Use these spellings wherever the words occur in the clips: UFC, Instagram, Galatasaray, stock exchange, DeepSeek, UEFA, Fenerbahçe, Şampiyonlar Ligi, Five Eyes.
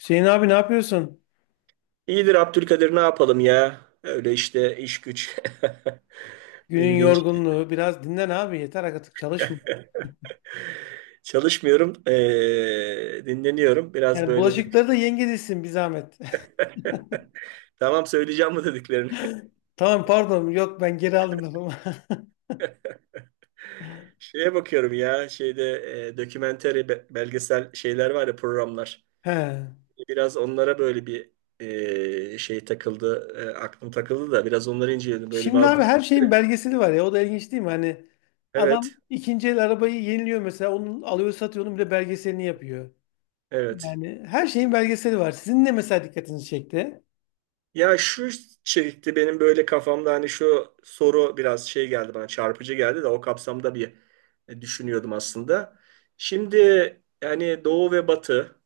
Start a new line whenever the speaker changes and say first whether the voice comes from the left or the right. left: Hüseyin abi ne yapıyorsun?
right: İyidir Abdülkadir, ne yapalım ya? Öyle işte, iş güç.
left: Günün
right: Bildiğin şey.
left: yorgunluğu. Biraz dinlen abi. Yeter artık çalışma.
right: Çalışmıyorum. Dinleniyorum. Biraz
left: Yani
right: böyle de-
left: bulaşıkları da yenge dizsin bir zahmet.
right: Tamam, söyleyeceğim bu dediklerini.
left: Tamam pardon. Yok ben geri aldım lafımı.
right: Şeye bakıyorum ya, şeyde dokümenteri belgesel şeyler var ya, programlar.
left: He.
right: Biraz onlara böyle bir şey takıldı. Aklım takıldı da biraz onları inceledim. Böyle
left: Şimdi abi
right: bazı.
left: her şeyin belgeseli var ya. O da ilginç değil mi? Hani adam
right: Evet.
left: ikinci el arabayı yeniliyor mesela. Onu alıyor satıyor. Onun bile belgeselini yapıyor.
right: Evet.
left: Yani her şeyin belgeseli var. Sizin ne mesela dikkatinizi çekti?
right: Ya şu çekti benim böyle kafamda, hani şu soru biraz şey geldi bana, çarpıcı geldi de o kapsamda bir düşünüyordum aslında. Şimdi yani Doğu ve Batı,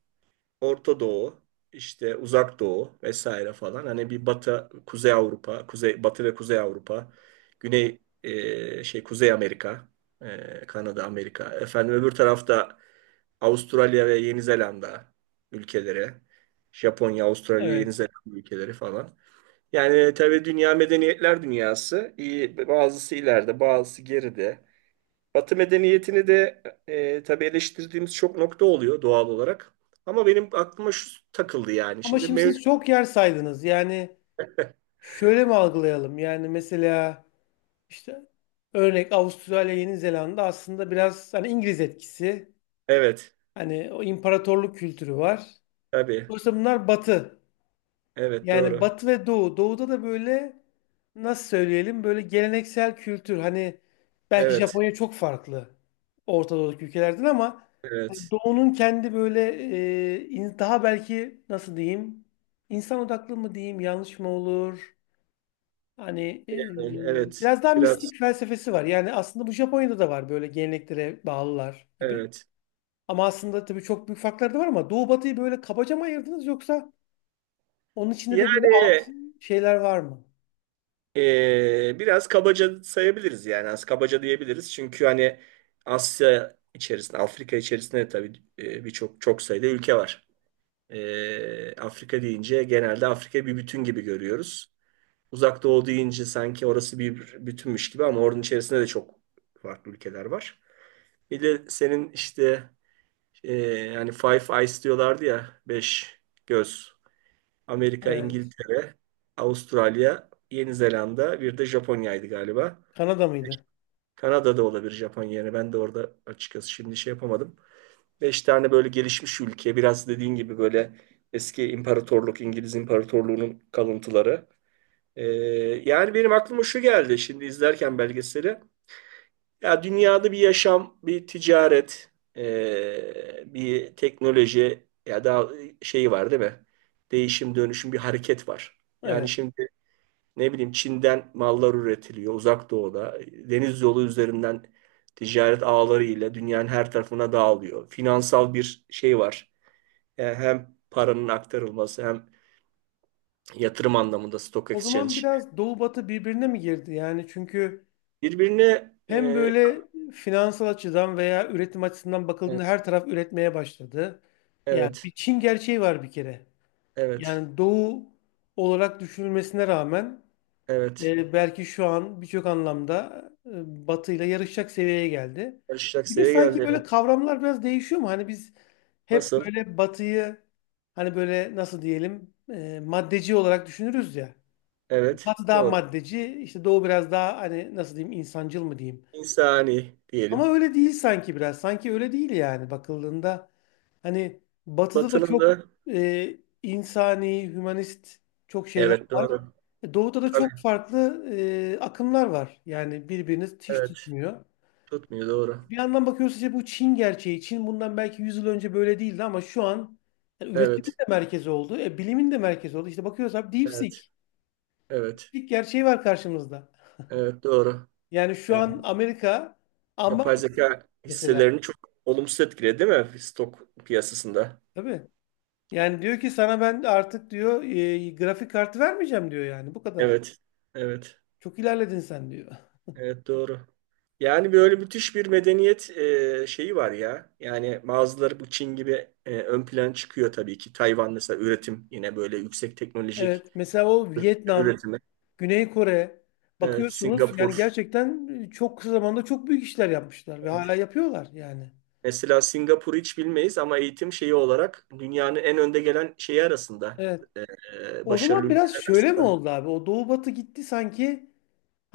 right: Orta Doğu, işte Uzak Doğu vesaire falan, hani bir Batı, Kuzey Avrupa, Kuzey Batı ve Kuzey Avrupa, Güney şey Kuzey Amerika, Kanada, Amerika. Efendim öbür tarafta Avustralya ve Yeni Zelanda ülkeleri, Japonya, Avrasya, Yeni
left: Evet.
right: Zelanda ülkeleri falan. Yani tabii dünya medeniyetler dünyası. İyi, bazısı ileride, bazısı geride. Batı medeniyetini de tabii eleştirdiğimiz çok nokta oluyor doğal olarak. Ama benim aklıma şu takıldı yani.
left: Ama
right: Şimdi
left: şimdi siz
right: mevcut.
left: çok yer saydınız. Yani şöyle mi algılayalım? Yani mesela İşte örnek Avustralya, Yeni Zelanda aslında biraz hani İngiliz etkisi,
right: Evet,
left: hani o imparatorluk kültürü var.
right: tabii.
left: Dolayısıyla bunlar Batı.
right: Evet,
left: Yani
right: doğru.
left: Batı ve Doğu. Doğu'da da böyle nasıl söyleyelim böyle geleneksel kültür. Hani belki
right: Evet,
left: Japonya çok farklı Orta Doğu'daki ülkelerden ama hani
right: evet.
left: Doğu'nun kendi böyle daha belki nasıl diyeyim insan odaklı mı diyeyim yanlış mı olur? Hani
right: Yani, evet,
left: biraz daha
right: biraz,
left: mistik felsefesi var. Yani aslında bu Japonya'da da var böyle geleneklere bağlılar gibi.
right: evet.
left: Ama aslında tabii çok büyük farklar da var ama Doğu Batı'yı böyle kabaca mı ayırdınız yoksa onun içinde de böyle
right: Yani
left: alt şeyler var mı?
right: biraz kabaca sayabiliriz yani. Az kabaca diyebiliriz. Çünkü hani Asya içerisinde, Afrika içerisinde tabii birçok, çok sayıda ülke var. Afrika deyince genelde Afrika bir bütün gibi görüyoruz. Uzak Doğu deyince sanki orası bir bütünmüş gibi, ama oranın içerisinde de çok farklı ülkeler var. Bir de senin işte e, yani Five Eyes diyorlardı ya, beş göz. Amerika,
left: Evet.
right: İngiltere, Avustralya, Yeni Zelanda, bir de Japonya'ydı galiba.
left: Kanada mıydı?
right: Kanada'da olabilir Japonya. Yani ben de orada açıkçası şimdi şey yapamadım. Beş tane böyle gelişmiş ülke, biraz dediğin gibi böyle eski imparatorluk, İngiliz İmparatorluğu'nun kalıntıları. Ee, yani benim aklıma şu geldi şimdi izlerken belgeseli. Ya dünyada bir yaşam, bir ticaret, bir teknoloji ya da şeyi var değil mi? Değişim, dönüşüm, bir hareket var. Yani
left: Evet.
right: şimdi ne bileyim, Çin'den mallar üretiliyor Uzak Doğu'da. Deniz yolu üzerinden ticaret ağları ile dünyanın her tarafına dağılıyor. Finansal bir şey var, yani hem paranın aktarılması hem yatırım anlamında stock
left: O
right: exchange.
left: zaman biraz Doğu Batı birbirine mi girdi? Yani çünkü
right: Birbirine
left: hem böyle finansal açıdan veya üretim açısından
right: evet,
left: bakıldığında her taraf üretmeye başladı. Yani bir
right: evet,
left: Çin gerçeği var bir kere.
right: evet,
left: Yani Doğu olarak düşünülmesine rağmen
right: evet.
left: e, belki şu an birçok anlamda Batı ile yarışacak seviyeye geldi.
right: Karışacak
left: Bir de
right: seviye
left: sanki
right: geldi,
left: böyle
right: evet.
left: kavramlar biraz değişiyor mu? Hani biz hep
right: Nasıl?
left: böyle Batı'yı hani böyle nasıl diyelim maddeci olarak düşünürüz ya.
right: Evet,
left: Batı daha
right: doğru.
left: maddeci, işte Doğu biraz daha hani nasıl diyeyim insancıl mı diyeyim.
right: İnsani
left: Ama
right: diyelim.
left: öyle değil sanki biraz. Sanki öyle değil yani bakıldığında. Hani batıda da
right: Batının
left: çok
right: da,
left: e, insani, hümanist çok şeyler
right: evet,
left: var.
right: doğru.
left: E, Doğuda da
right: Tabii,
left: çok farklı akımlar var. Yani birbirini hiç
right: evet.
left: tutmuyor.
right: Tutmuyor, doğru.
left: Bir yandan bakıyoruz işte bu Çin gerçeği. Çin bundan belki 100 yıl önce böyle değildi ama şu an yani üretimin
right: Evet,
left: de merkezi oldu. E, bilimin de merkezi oldu. İşte bakıyoruz abi
right: evet,
left: DeepSeek.
right: evet,
left: DeepSeek gerçeği var karşımızda.
right: evet, doğru.
left: Yani şu
right: Yani
left: an Amerika ama
right: yapay zeka
left: mesela
right: hisselerini çok olumsuz etkiledi değil mi stok piyasasında?
left: tabii. Yani diyor ki sana ben artık diyor grafik kartı vermeyeceğim diyor yani bu kadar.
right: Evet, evet.
left: Çok ilerledin sen diyor.
right: Evet, doğru. Yani böyle müthiş bir medeniyet şeyi var ya. Yani bazıları bu Çin gibi ön plan çıkıyor tabii ki. Tayvan mesela üretim yine böyle yüksek teknolojik
left: Evet. Mesela o Vietnam,
right: üretimi.
left: Güney Kore
right: Evet,
left: bakıyorsunuz yani
right: Singapur.
left: gerçekten çok kısa zamanda çok büyük işler yapmışlar ve hala
right: Evet.
left: yapıyorlar yani.
right: Mesela Singapur'u hiç bilmeyiz ama eğitim şeyi olarak dünyanın en önde gelen şeyi arasında.
left: Evet.
right: E, e,
left: O
right: başarılı
left: zaman biraz
right: ülkeler
left: şöyle mi
right: arasında.
left: oldu abi? O Doğu Batı gitti sanki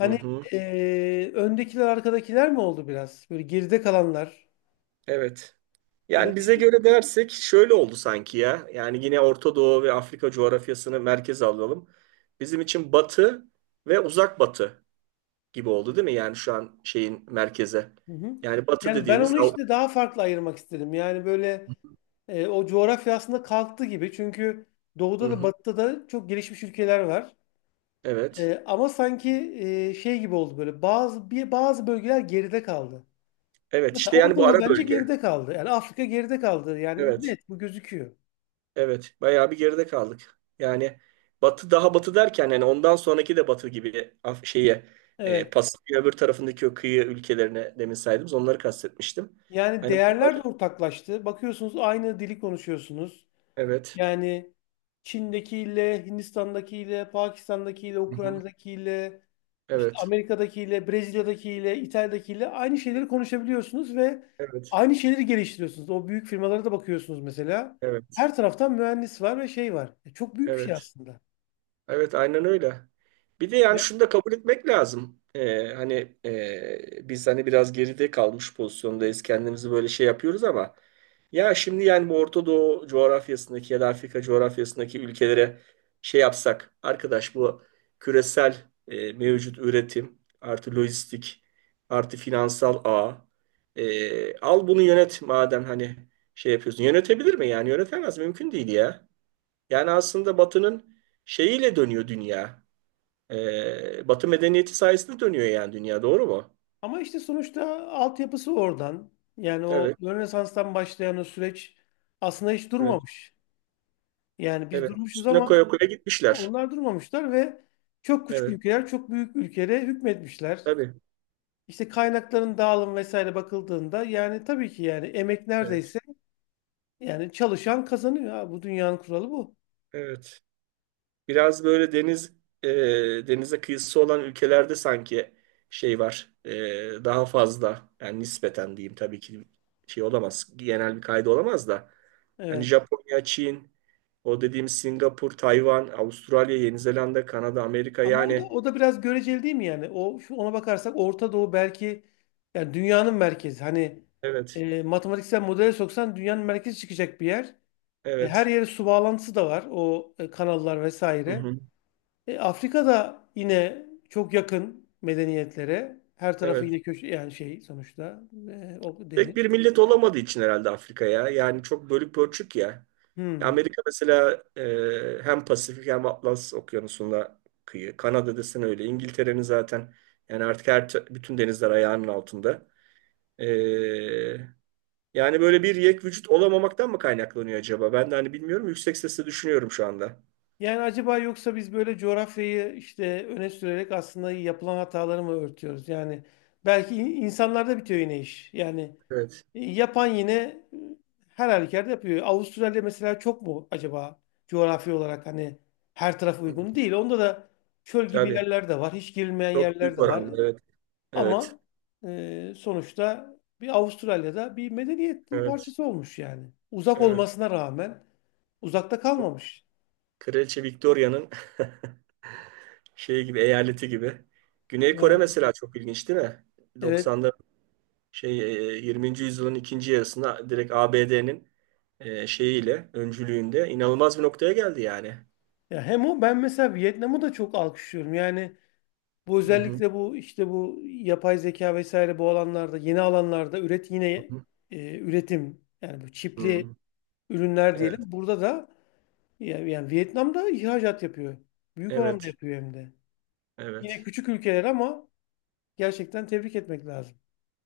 right: Hı hı.
left: öndekiler arkadakiler mi oldu biraz? Böyle geride kalanlar.
right: Evet.
left: Hani
right: Yani bize
left: biz-
right: göre dersek şöyle oldu sanki ya. Yani yine Orta Doğu ve Afrika coğrafyasını merkeze alalım. Bizim için Batı ve Uzak Batı gibi oldu değil mi? Yani şu an şeyin merkeze.
left: hı hı.
right: Yani Batı
left: Yani ben
right: dediğimiz
left: onu
right: Av-
left: işte daha farklı ayırmak istedim. Yani böyle o coğrafya aslında kalktı gibi. Çünkü
right: Hı
left: Doğu'da da
right: hı,
left: Batı'da da çok gelişmiş ülkeler var.
right: evet.
left: Ama sanki şey gibi oldu böyle bazı bölgeler geride kaldı.
right: Evet,
left: Mesela
right: işte
left: Orta
right: yani bu
left: Doğu
right: ara
left: bence
right: bölge.
left: geride kaldı. Yani Afrika geride kaldı. Yani
right: Evet.
left: net bu gözüküyor.
right: Evet. Bayağı bir geride kaldık. Yani Batı daha Batı derken, yani ondan sonraki de Batı gibi şeye
left: Evet.
right: Pasifik'in öbür tarafındaki o kıyı ülkelerine, demin saydığımız, onları kastetmiştim.
left: Yani
right: Hani bunlar,
left: değerler de ortaklaştı. Bakıyorsunuz aynı dili konuşuyorsunuz.
right: evet.
left: Yani Çin'dekiyle, Hindistan'dakiyle, Pakistan'dakiyle,
right: Hı hı.
left: Ukrayna'dakiyle, işte
right: Evet.
left: Amerika'dakiyle, Brezilya'dakiyle, İtalya'dakiyle aynı şeyleri konuşabiliyorsunuz ve
right: Evet.
left: aynı şeyleri geliştiriyorsunuz. O büyük firmalara da bakıyorsunuz mesela.
right: Evet.
left: Her taraftan mühendis var ve şey var. E, çok büyük bir şey
right: Evet.
left: aslında.
right: Evet, aynen öyle. Bir de yani
left: Ya,
right: şunu da kabul etmek lazım. Hani biz hani biraz geride kalmış pozisyondayız. Kendimizi böyle şey yapıyoruz ama ya şimdi yani bu Orta Doğu coğrafyasındaki ya da Afrika coğrafyasındaki ülkelere şey yapsak, arkadaş bu küresel mevcut üretim artı lojistik artı finansal ağ al bunu yönet madem, hani şey yapıyorsun. Yönetebilir mi yani? Yönetemez, mümkün değil ya. Yani aslında Batı'nın şeyiyle dönüyor dünya. Batı medeniyeti sayesinde dönüyor yani dünya. Doğru mu?
left: ama işte sonuçta altyapısı oradan. Yani o
right: Evet,
left: Rönesans'tan başlayan o süreç aslında hiç
right: evet,
left: durmamış. Yani biz
right: evet.
left: durmuşuz
right: Üstüne
left: ama
right: koya koya gitmişler.
left: onlar durmamışlar ve çok küçük
right: Evet,
left: ülkeler çok büyük ülkelere hükmetmişler.
right: tabii.
left: İşte kaynakların dağılım vesaire bakıldığında yani tabii ki yani emek
right: Evet,
left: neredeyse yani çalışan kazanıyor. Ha, bu dünyanın kuralı bu.
right: evet. Biraz böyle deniz e, denize kıyısı olan ülkelerde sanki şey var. Daha fazla yani, nispeten diyeyim, tabii ki şey olamaz. Genel bir kaydı olamaz da. Hani
left: Evet.
right: Japonya, Çin, o dediğim Singapur, Tayvan, Avustralya, Yeni Zelanda, Kanada, Amerika
left: Ama o da
right: yani.
left: o da biraz göreceli değil mi yani? O şu ona bakarsak Orta Doğu belki yani dünyanın merkezi. Hani
right: Evet.
left: matematiksel modele soksan dünyanın merkezi çıkacak bir yer. E, her
right: Evet.
left: yere su bağlantısı da var. O kanallar
right: Hı
left: vesaire.
right: hı.
left: E, Afrika'da yine çok yakın medeniyetlere. Her tarafı
right: Evet.
left: yine köşe yani şey sonuçta o deniz.
right: Tek bir millet olamadığı için herhalde Afrika ya. Yani çok bölük pörçük ya. Ya
left: Hmm.
right: Amerika mesela hem Pasifik hem Atlas Okyanusu'nda kıyı. Kanada desen öyle. İngiltere'nin zaten yani artık bütün denizler ayağının altında. E, yani böyle bir yek vücut olamamaktan mı kaynaklanıyor acaba? Ben de hani bilmiyorum. Yüksek sesle düşünüyorum şu anda.
left: Yani acaba yoksa biz böyle coğrafyayı işte öne sürerek aslında yapılan hataları mı örtüyoruz? Yani belki insanlarda bitiyor yine iş. Yani
right: Evet.
left: yapan yine her halükarda yapıyor. Avustralya mesela çok mu acaba coğrafi olarak hani her taraf
right: Hı.
left: uygun değil. Onda da çöl gibi
right: Tabii.
left: yerler de var. Hiç girilmeyen
right: Çok
left: yerler
right: büyük
left: de var.
right: oranda. Evet. Evet.
left: Ama sonuçta bir Avustralya'da bir medeniyetin
right: Evet.
left: parçası olmuş yani. Uzak
right: Evet.
left: olmasına rağmen uzakta kalmamış.
right: Kraliçe Victoria'nın şey gibi eyaleti gibi. Güney Kore
left: Yani
right: mesela çok ilginç değil mi?
left: evet.
right: 90'da şey 20. yüzyılın ikinci yarısında direkt ABD'nin şeyiyle, öncülüğünde inanılmaz bir noktaya geldi yani.
left: Ya hem o ben mesela Vietnam'ı da çok alkışlıyorum. Yani bu
right: Hı hı,
left: özellikle bu işte bu yapay zeka vesaire bu alanlarda yeni alanlarda üret
right: hı
left: yine
right: hı,
left: üretim yani bu çipli
right: hı.
left: ürünler diyelim.
right: Evet,
left: Burada da yani Vietnam'da ihracat yapıyor. Büyük oranda
right: evet,
left: yapıyor hem de. Yine
right: evet.
left: küçük ülkeler ama gerçekten tebrik etmek lazım.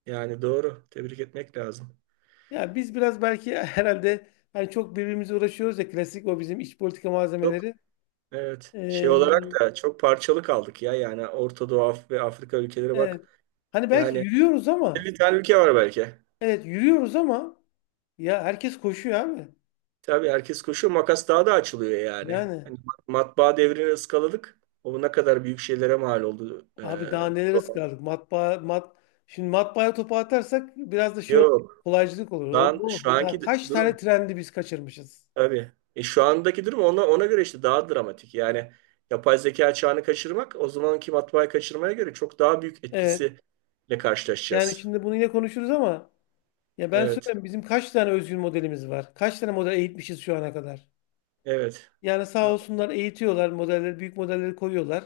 right: Yani doğru. Tebrik etmek lazım.
left: Ya biz biraz belki herhalde hani çok birbirimize uğraşıyoruz ya klasik o bizim iç politika
right: Çok,
left: malzemeleri.
right: evet. Şey
left: Ee,
right: olarak da çok parçalı kaldık ya. Yani Orta Doğu ve Afrika ülkeleri
left: evet.
right: bak.
left: Hani belki
right: Yani
left: yürüyoruz ama
right: 50 tane ülke var belki.
left: evet yürüyoruz ama ya herkes koşuyor abi.
right: Tabii herkes koşuyor. Makas daha da açılıyor yani.
left: Yani
right: Hani matbaa devrini ıskaladık. O ne kadar büyük şeylere mal oldu. Ee,
left: abi daha nelere sıkardık matbaa mat şimdi matbaaya topu atarsak biraz da şey olur,
right: yok.
left: kolaycılık olur.
right: Şu an, şu
left: Ya
right: anki
left: kaç tane
right: durum
left: trendi biz kaçırmışız.
right: tabii. Şu andaki durum ona göre işte daha dramatik. Yani yapay zeka çağını kaçırmak o zamanki matbaayı kaçırmaya göre çok daha büyük
left: Evet.
right: etkisiyle
left: Yani
right: karşılaşacağız.
left: şimdi bunu yine konuşuruz ama ya ben
right: Evet.
left: söyleyeyim bizim kaç tane özgün modelimiz var? Kaç tane model eğitmişiz şu ana kadar?
right: Evet.
left: Yani sağ
right: do-
left: olsunlar eğitiyorlar modelleri, büyük modelleri koyuyorlar.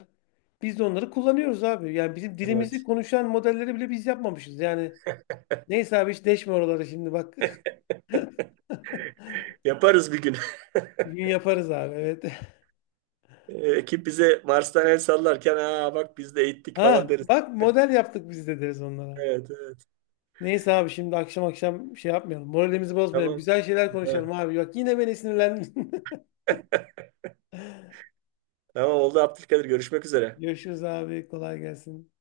left: Biz de onları kullanıyoruz abi. Yani bizim dilimizi
right: Evet.
left: konuşan modelleri bile biz yapmamışız. Yani neyse abi hiç deşme oraları şimdi bak.
right: Yaparız bir gün.
left: Bir gün yaparız abi evet.
right: Ekip bize Mars'tan el sallarken, aa bak biz de eğittik falan
left: Ha
right: deriz.
left: bak model yaptık biz de deriz onlara.
right: Evet, evet.
left: Neyse abi şimdi akşam akşam şey yapmayalım. Moralimizi bozmayalım.
right: Tamam.
left: Güzel şeyler
right: Evet,
left: konuşalım abi. Bak yine beni sinirlendin.
right: tamam oldu Abdülkadir. Görüşmek üzere.
left: Görüşürüz abi. Kolay gelsin.